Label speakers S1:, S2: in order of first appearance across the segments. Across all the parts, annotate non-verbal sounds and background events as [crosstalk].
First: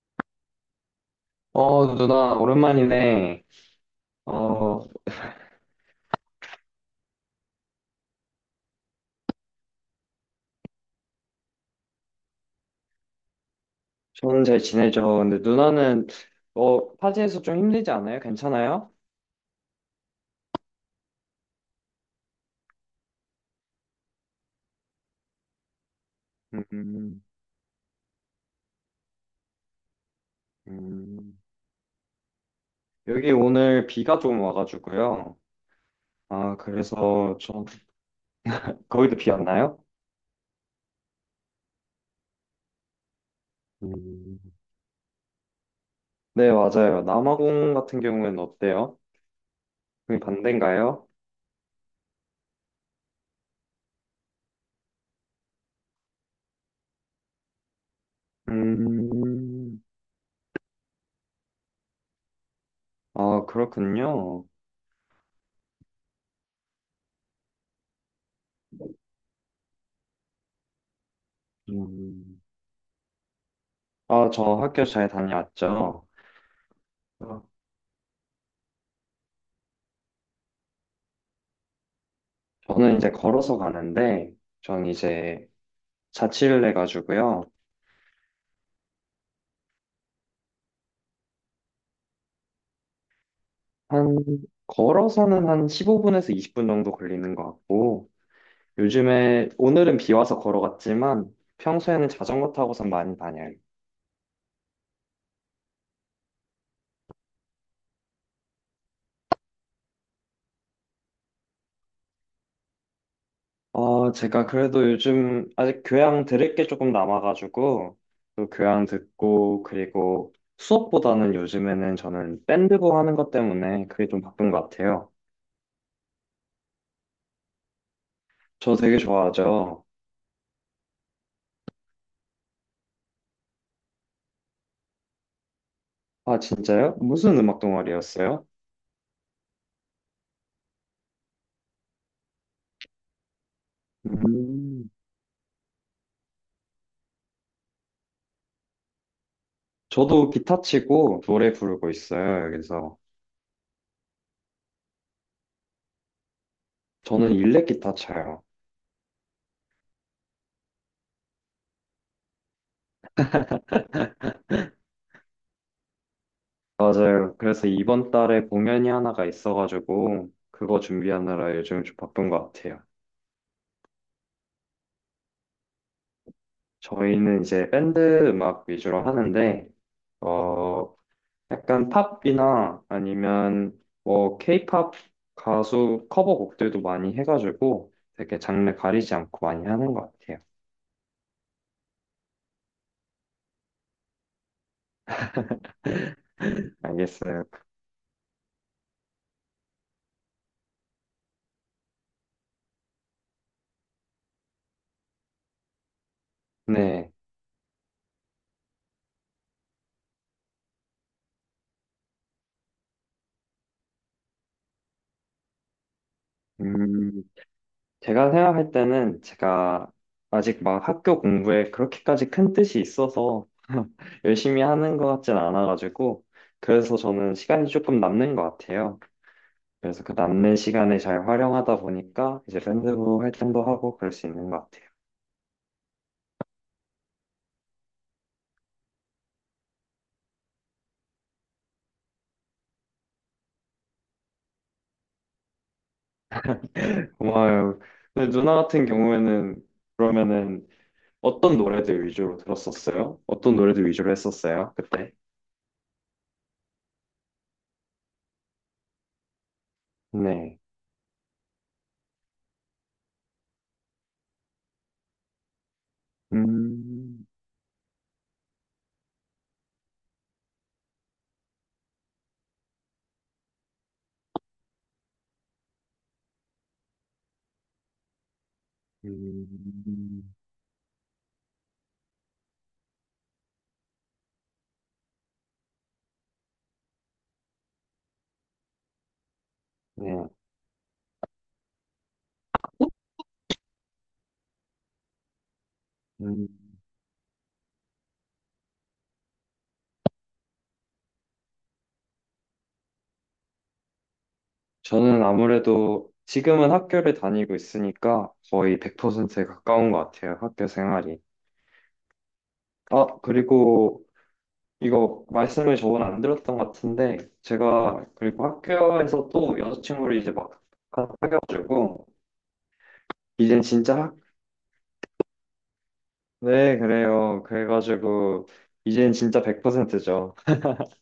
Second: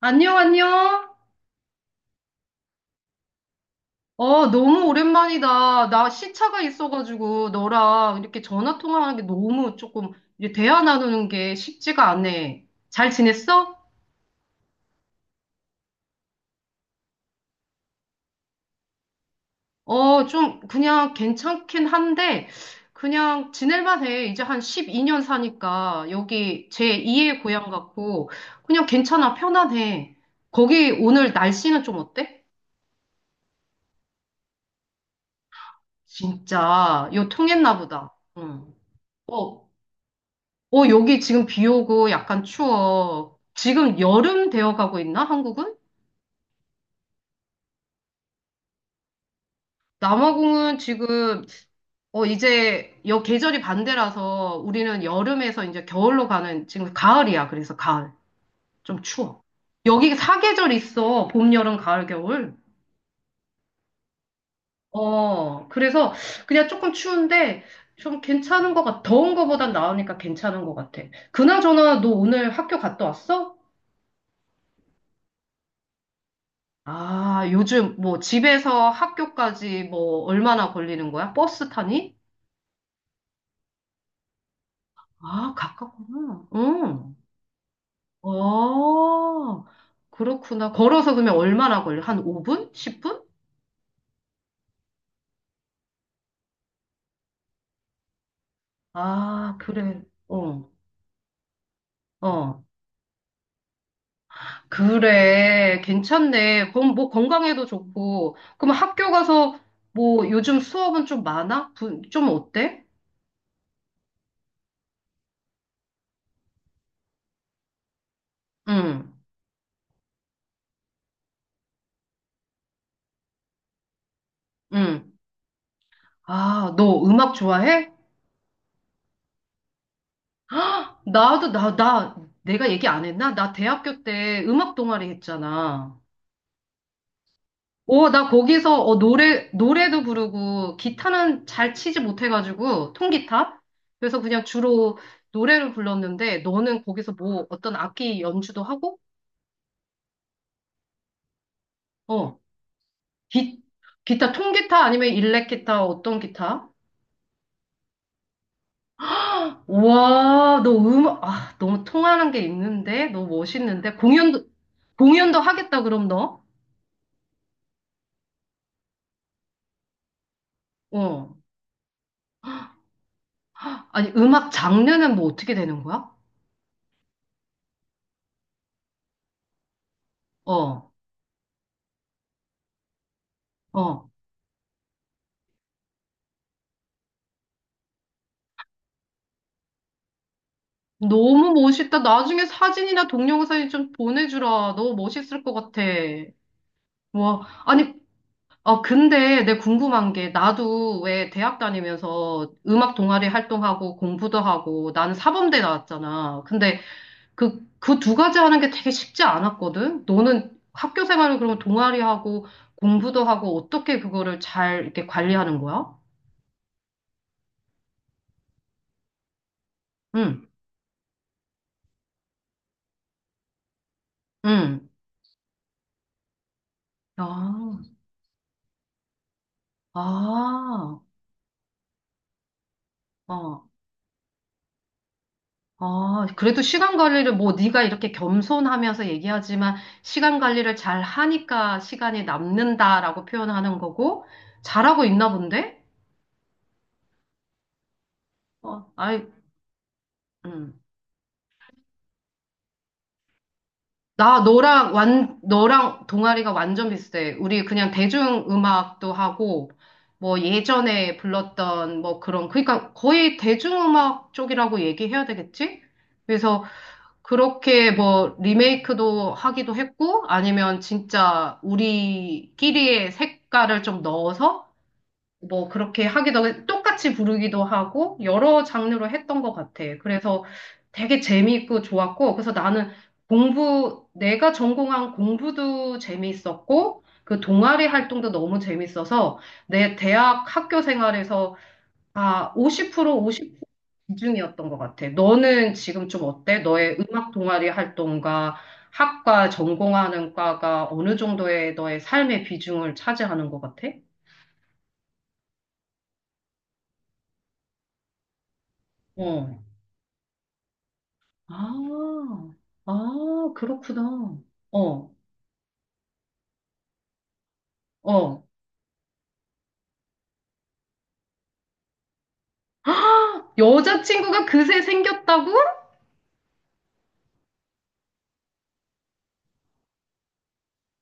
S1: 안녕, 안녕.
S2: 어, 누나, 오랜만이네.
S1: 어,
S2: 어,
S1: 너무 오랜만이다. 나 시차가 있어가지고 너랑 이렇게 전화 통화하는 게 너무 조금 이제 대화 나누는 게 쉽지가 않네. 잘 지냈어?
S2: 저는 잘 지내죠. 근데 누나는, 파지에서 좀 힘들지 않아요? 괜찮아요?
S1: 어, 좀 그냥 괜찮긴 한데 그냥 지낼만 해. 이제 한 12년 사니까 여기
S2: 음,
S1: 제2의 고향 같고 그냥 괜찮아. 편안해. 거기 오늘
S2: 음.
S1: 날씨는 좀 어때?
S2: 여기 오늘 비가 좀 와가지고요. 아,
S1: 진짜 요
S2: 그래서 좀,
S1: 통했나 보다. 응.
S2: 거기도 비
S1: 어,
S2: 왔나요?
S1: 어, 여기 지금 비 오고 약간 추워. 지금
S2: 음.
S1: 여름 되어 가고 있나, 한국은?
S2: 네, 맞아요. 남아공 같은 경우에는 어때요? 거기
S1: 남아공은
S2: 반대인가요?
S1: 지금, 어, 이제 여 계절이 반대라서 우리는 여름에서 이제 겨울로 가는, 지금 가을이야. 그래서 가을. 좀 추워.
S2: 음,
S1: 여기 사계절 있어. 봄, 여름, 가을, 겨울.
S2: 아, 그렇군요.
S1: 어, 그래서 그냥 조금 추운데 좀 괜찮은 것 같아. 더운 거보단 나으니까 괜찮은 것 같아. 그나저나 너
S2: 음.
S1: 오늘 학교 갔다 왔어?
S2: 아, 저 학교 잘 다녀왔죠. 어,
S1: 아, 요즘 뭐 집에서 학교까지 뭐 얼마나 걸리는 거야? 버스 타니?
S2: 저는 이제 걸어서 가는데, 전 이제
S1: 아, 가깝구나.
S2: 자취를
S1: 응.
S2: 해가지고요.
S1: 어, 그렇구나. 걸어서 그러면 얼마나 걸려? 한 5분? 10분?
S2: 한, 걸어서는 한 15분에서 20분 정도 걸리는 것 같고, 요즘에,
S1: 아,
S2: 오늘은
S1: 그래.
S2: 비 와서
S1: 어,
S2: 걸어갔지만, 평소에는 자전거
S1: 어.
S2: 타고선 많이 다녀요.
S1: 그래. 괜찮네. 그럼 뭐 건강에도 좋고. 그럼 학교 가서 뭐 요즘 수업은 좀 많아? 좀 어때?
S2: 어, 제가 그래도 요즘 아직 교양 들을 게 조금 남아가지고, 또 교양
S1: 응,
S2: 듣고, 그리고 수업보다는 요즘에는 저는 밴드부 하는 것 때문에 그게 좀 바쁜 것 같아요.
S1: 응. 아, 너 음악 좋아해?
S2: 저 되게 좋아하죠.
S1: 아, 나도, 내가 얘기 안 했나? 나 대학교 때 음악 동아리 했잖아.
S2: 아, 진짜요? 무슨 음악
S1: 오, 나
S2: 동아리였어요?
S1: 거기서 어, 노래도 부르고, 기타는 잘 치지 못해가지고, 통기타? 그래서 그냥
S2: 음,
S1: 주로 노래를 불렀는데, 너는 거기서 뭐, 어떤 악기 연주도 하고?
S2: 저도 기타 치고 노래 부르고
S1: 어,
S2: 있어요, 그래서
S1: 기, 기타, 통기타 아니면 일렉기타, 어떤 기타?
S2: 저는 일렉 기타 쳐요.
S1: 와, 너 음악, 아, 너무 통하는 게 있는데? 너무 멋있는데? 공연도 하겠다, 그럼 너?
S2: 맞아요. 그래서 이번 달에 공연이 하나가 있어가지고, 그거
S1: 어.
S2: 준비하느라 요즘 좀 바쁜 것 같아요.
S1: 아니, 음악 장르는 뭐 어떻게 되는 거야?
S2: 저희는 이제 밴드 음악 위주로 하는데,
S1: 어,
S2: 어, 약간 팝이나 아니면
S1: 어.
S2: 뭐 케이팝 가수 커버곡들도 많이 해가지고, 되게 장르 가리지 않고 많이 하는 것 같아요.
S1: 너무 멋있다. 나중에 사진이나 동영상이 좀 보내주라. 너무 멋있을 것 같아.
S2: 알겠어요.
S1: 와, 아니, 아, 근데 내 궁금한 게, 나도 왜 대학 다니면서 음악 동아리 활동하고 공부도 하고, 나는 사범대 나왔잖아. 근데
S2: 네.
S1: 그 두 가지 하는 게 되게 쉽지 않았거든? 너는 학교 생활을 그러면 동아리하고 공부도 하고, 어떻게 그거를 잘 이렇게 관리하는 거야?
S2: 음, 제가 생각할 때는 제가
S1: 응,
S2: 아직 막 학교 공부에 그렇게까지 큰 뜻이 있어서 [laughs] 열심히
S1: 응.
S2: 하는 것 같진 않아가지고 그래서 저는 시간이
S1: 아.
S2: 조금 남는 것 같아요. 그래서 그 남는 시간을
S1: 아,
S2: 잘 활용하다 보니까 이제 밴드부 활동도
S1: 어,
S2: 하고 그럴 수 있는 것 같아요.
S1: 아, 그래도 시간 관리를 뭐 네가 이렇게 겸손하면서 얘기하지만 시간 관리를 잘 하니까 시간이 남는다라고 표현하는 거고 잘하고 있나 본데?
S2: 고마워요. 근데 누나 같은
S1: 어, 아이,
S2: 경우에는 그러면은
S1: 음.
S2: 어떤 노래들 위주로 들었었어요? 어떤 노래들 위주로
S1: 나
S2: 했었어요?
S1: 너랑
S2: 그때?
S1: 완 너랑 동아리가 완전 비슷해. 우리 그냥 대중 음악도 하고 뭐
S2: 네.
S1: 예전에 불렀던 뭐 그런 그러니까 거의 대중 음악 쪽이라고 얘기해야 되겠지? 그래서
S2: 음,
S1: 그렇게 뭐 리메이크도 하기도 했고 아니면 진짜 우리끼리의 색깔을 좀 넣어서 뭐 그렇게 똑같이 부르기도 하고 여러 장르로 했던 것 같아.
S2: 음,
S1: 그래서 되게 재미있고 좋았고 그래서 나는 공부 내가 전공한 공부도 재미있었고 그 동아리 활동도 너무 재밌어서 내
S2: 네.
S1: 대학 학교 생활에서 아, 50% 비중이었던 것 같아. 너는 지금 좀
S2: 음.
S1: 어때? 너의 음악 동아리 활동과 학과 전공하는 과가 어느 정도의 너의 삶의 비중을 차지하는 것 같아?
S2: 저는 아무래도 지금은 학교를 다니고 있으니까 거의 100%에
S1: 어.
S2: 가까운 것 같아요, 학교 생활이.
S1: 아,
S2: 아, 그리고
S1: 그렇구나. 어,
S2: 이거 말씀을 저번에 안 들었던 것 같은데, 제가 그리고
S1: 어.
S2: 학교에서 또 여자친구를 이제 막 사귀어가지고,
S1: [gasps]
S2: 이젠 진짜 학,
S1: 여자친구가 그새 생겼다고?
S2: 네, 그래요. 그래가지고, 이젠 진짜 100%죠.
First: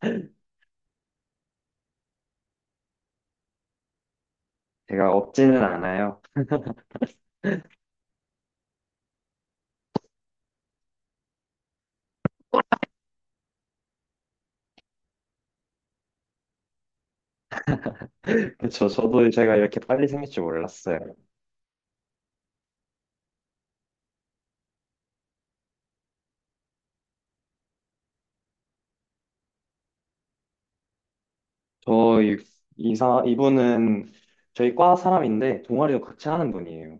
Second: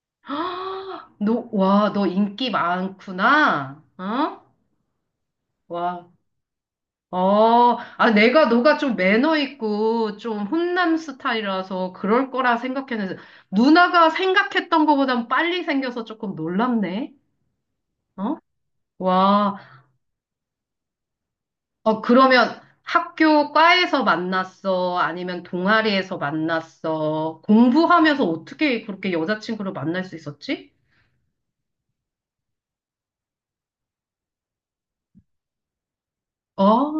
S1: [gasps] 아, 너, 와, 너 인기 많구나. 어?
S2: 제가 없지는
S1: 와,
S2: 않아요.
S1: 어, 아, 내가 너가 좀 매너 있고 좀 훈남 스타일이라서 그럴 거라 생각했는데 누나가 생각했던 것보단 빨리 생겨서 조금 놀랍네.
S2: [laughs]
S1: 어?
S2: 그죠, 저도 제가
S1: 와,
S2: 이렇게 빨리 생길 줄 몰랐어요.
S1: 어, 그러면 학교 과에서 만났어? 아니면 동아리에서 만났어? 공부하면서 어떻게 그렇게 여자친구를 만날 수 있었지?
S2: 저 이- 이사 이분은 저희 과 사람인데 동아리도 같이 하는
S1: 어.
S2: 분이에요.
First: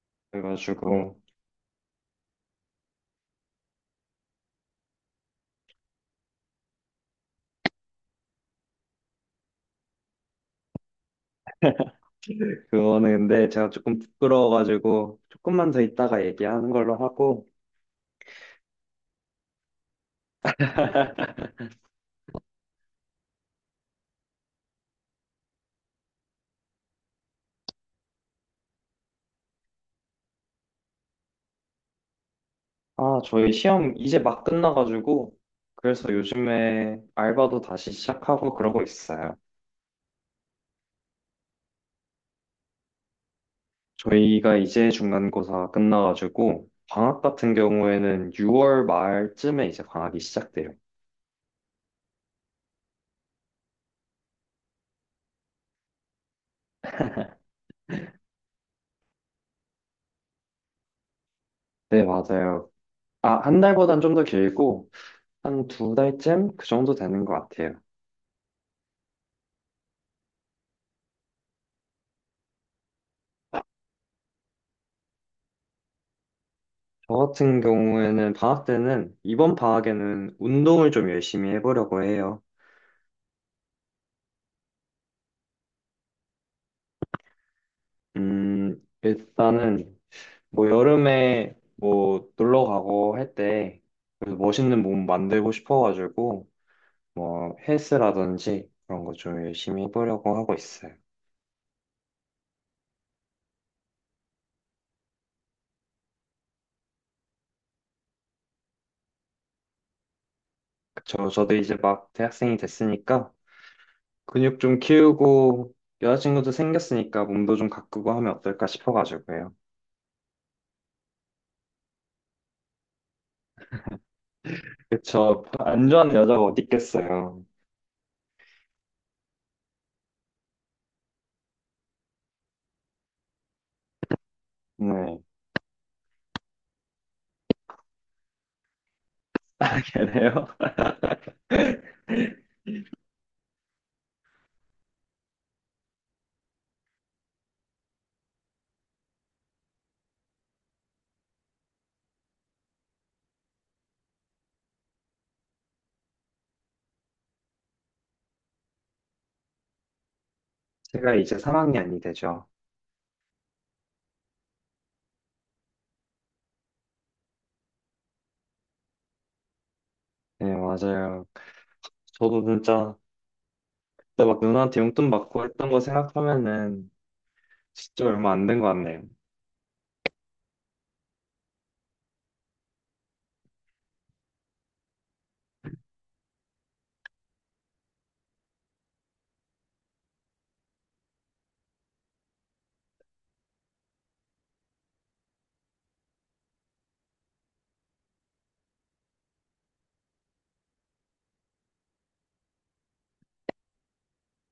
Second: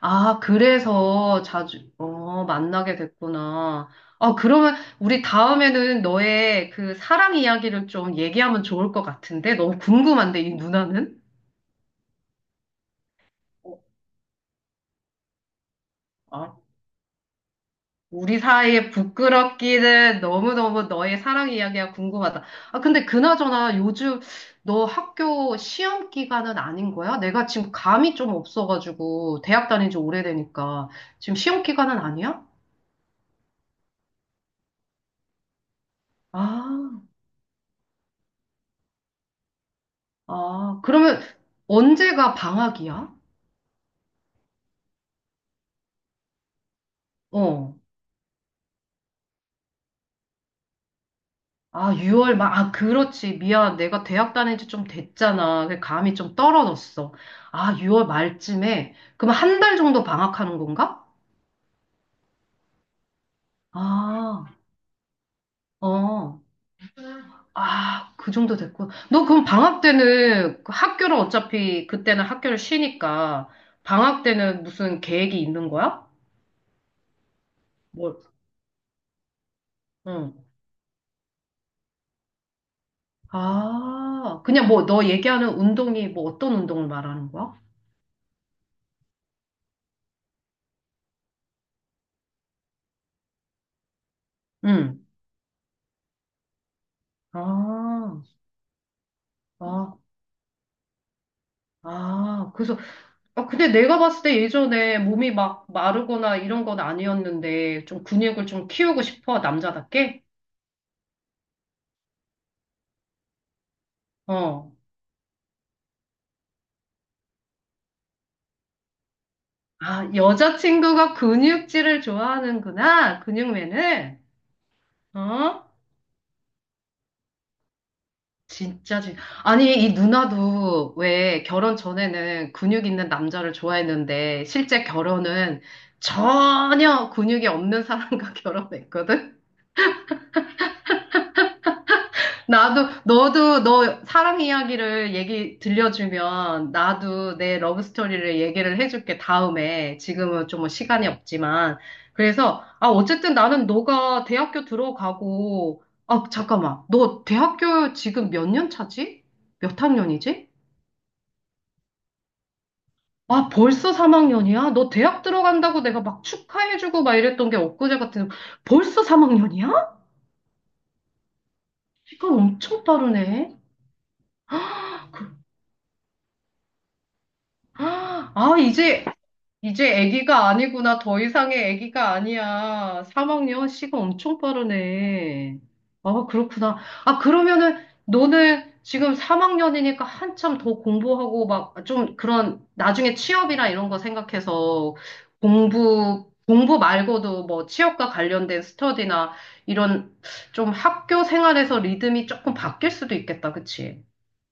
S1: 아,
S2: 그래가지고
S1: 그래서 자주, 어, 만나게 됐구나. 아, 그러면 우리 다음에는 너의 그 사랑 이야기를 좀 얘기하면 좋을 것 같은데? 너무 궁금한데, 이 누나는?
S2: 그거는데 제가
S1: 어,
S2: 조금 부끄러워가지고 조금만 더 있다가
S1: 아,
S2: 얘기하는 걸로 하고.
S1: 우리 사이의 부끄럽기는 너무너무 너의 사랑 이야기가 궁금하다. 아, 근데 그나저나 요즘 너 학교 시험 기간은 아닌 거야? 내가 지금 감이 좀 없어가지고, 대학 다닌 지 오래되니까. 지금 시험 기간은 아니야?
S2: 아, 저희 시험 이제 막 끝나가지고 그래서 요즘에
S1: 아.
S2: 알바도 다시 시작하고 그러고 있어요.
S1: 아, 그러면 언제가 방학이야?
S2: 저희가 이제 중간고사 끝나가지고 방학 같은
S1: 어.
S2: 경우에는 6월 말쯤에 이제 방학이 시작돼요.
S1: 아, 6월 말. 아, 그렇지. 미안. 내가 대학 다닌 지 좀 됐잖아. 그 감이 좀 떨어졌어. 아, 6월 말쯤에. 그럼 한 달 정도 방학하는 건가?
S2: 네, 맞아요. 아, 한 달보단 좀 더
S1: 아,
S2: 길고. 한 두
S1: 어.
S2: 달쯤 그 정도 되는 것 같아요.
S1: 아, 그 정도 됐고. 너 그럼 방학 때는 그 학교를 어차피 그때는 학교를 쉬니까 방학 때는 무슨 계획이 있는 거야?
S2: 저 같은
S1: 뭘?
S2: 경우에는 방학 때는, 이번 방학에는
S1: 응.
S2: 운동을 좀 열심히 해보려고 해요.
S1: 아, 그냥 뭐 너 얘기하는 운동이 뭐 어떤 운동을 말하는 거야?
S2: 음, 일단은 뭐 여름에 뭐 놀러 가고 할 때 멋있는
S1: 응.
S2: 몸 만들고 싶어가지고 뭐
S1: 아,
S2: 헬스라든지 그런 거 좀 열심히
S1: 아,
S2: 해보려고 하고 있어요.
S1: 아, 그래서, 아, 근데 내가 봤을 때 예전에 몸이 막 마르거나 이런 건 아니었는데, 좀 근육을 좀 키우고 싶어, 남자답게?
S2: 저도 이제 막 대학생이 됐으니까 근육
S1: 어.
S2: 좀 키우고 여자친구도 생겼으니까 몸도 좀 가꾸고 하면 어떨까 싶어가지고요.
S1: 아, 여자친구가 근육질을 좋아하는구나, 근육맨을
S2: 그쵸.
S1: 어?
S2: 안 좋아하는 여자가 어디 있겠어요.
S1: 진짜, 진 아니, 이 누나도 왜 결혼 전에는 근육 있는 남자를 좋아했는데, 실제
S2: 네.
S1: 결혼은 전혀 근육이 없는 사람과 [laughs] 결혼했거든?
S2: [laughs] 그래요?
S1: 나도, 너도, 너 사랑 이야기를 얘기 들려주면 나도 내 러브 스토리를 얘기를 해줄게, 다음에. 지금은 좀 뭐 시간이 없지만. 그래서, 아, 어쨌든 나는 너가 대학교 들어가고, 아, 잠깐만. 너 대학교 지금 몇 년 차지? 몇 학년이지?
S2: 제가 이제 3학년이 되죠.
S1: 아, 벌써 3학년이야? 너 대학 들어간다고 내가 막 축하해주고 막 이랬던 게 엊그제 같은, 벌써 3학년이야?
S2: 네, 맞아요.
S1: 시간
S2: 저도
S1: 엄청
S2: 진짜
S1: 빠르네.
S2: 그때 막 누나한테 용돈
S1: 그-
S2: 받고 했던 거 생각하면은 진짜 얼마 안
S1: 아,
S2: 된 것 같네요.
S1: 이제, 이제 아기가 아니구나. 더 이상의 아기가 아니야. 3학년 시가 엄청 빠르네. 아, 그렇구나. 아, 그러면은 너는 지금 3학년이니까 한참 더 공부하고 막 좀 그런 나중에 취업이나 이런 거 생각해서 공부 말고도 뭐 취업과 관련된 스터디나 이런 좀 학교 생활에서 리듬이 조금 바뀔 수도 있겠다. 그치?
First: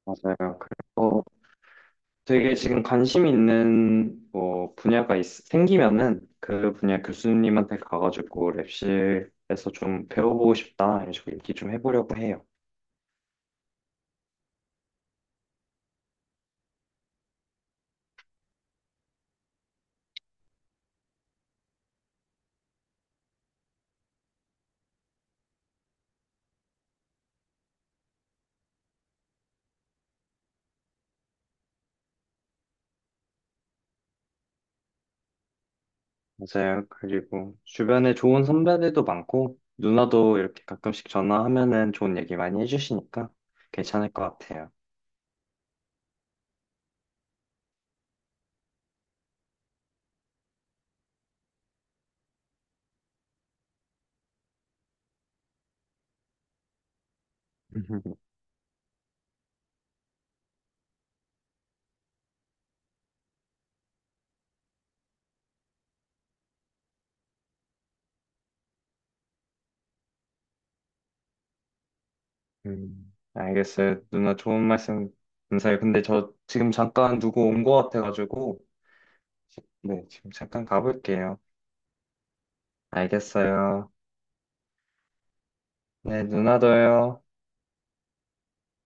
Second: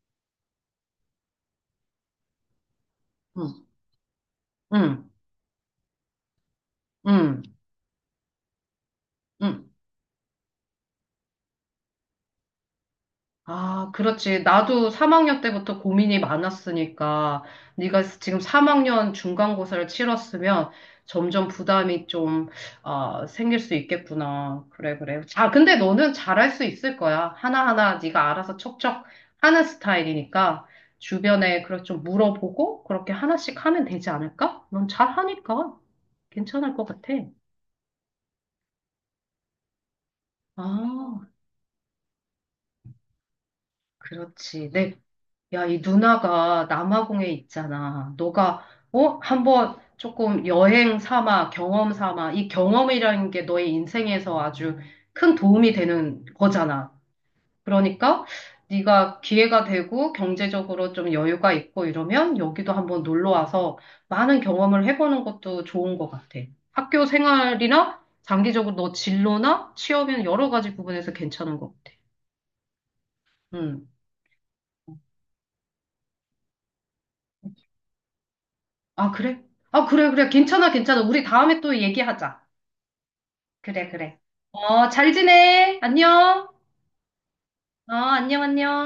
S2: 맞아요. 그래서 되게 지금 관심
S1: 응,
S2: 있는 뭐
S1: 응,
S2: 분야가 생기면은 그 분야
S1: 응,
S2: 교수님한테 가가지고
S1: 응.
S2: 랩실에서 좀 배워보고 싶다 이런 식으로 얘기 좀 해보려고 해요.
S1: 아, 그렇지. 나도 3학년 때부터 고민이 많았으니까 네가 지금 3학년 중간고사를 치렀으면 점점 부담이 좀 아, 생길 수 있겠구나. 그래, 그래. 자, 근데 너는 잘할 수 있을 거야. 하나하나 네가 알아서 척척 하는 스타일이니까 주변에 그렇게 좀 물어보고 그렇게 하나씩 하면 되지 않을까? 넌 잘하니까 괜찮을 것
S2: 맞아요.
S1: 같아.
S2: 그리고 주변에 좋은 선배들도 많고, 누나도 이렇게 가끔씩
S1: 아,
S2: 전화하면은 좋은 얘기 많이 해주시니까 괜찮을 것 같아요.
S1: 그렇지. 네, 야, 이 누나가 남아공에 있잖아. 너가, 어? 한번 조금 여행 삼아, 경험 삼아. 이 경험이라는 게 너의 인생에서 아주 큰 도움이 되는 거잖아. 그러니까
S2: [laughs]
S1: 네가 기회가 되고 경제적으로 좀 여유가 있고 이러면 여기도 한번 놀러 와서 많은 경험을 해보는 것도 좋은 것 같아. 학교 생활이나 장기적으로 너 진로나 취업이나 여러 가지 부분에서 괜찮은 것 같아. 음.
S2: 알겠어요. 누나 좋은 말씀 감사해요. 근데 저 지금 잠깐 누구 온 것 같아가지고,
S1: 아, 그래? 아,
S2: 네,
S1: 그래, 그래.
S2: 지금 잠깐
S1: 괜찮아, 괜찮아. 우리
S2: 가볼게요.
S1: 다음에 또 얘기하자. 그래,
S2: 알겠어요.
S1: 그래. 어, 잘 지내.
S2: 네,
S1: 안녕.
S2: 누나도요.
S1: 어, 안녕, 안녕.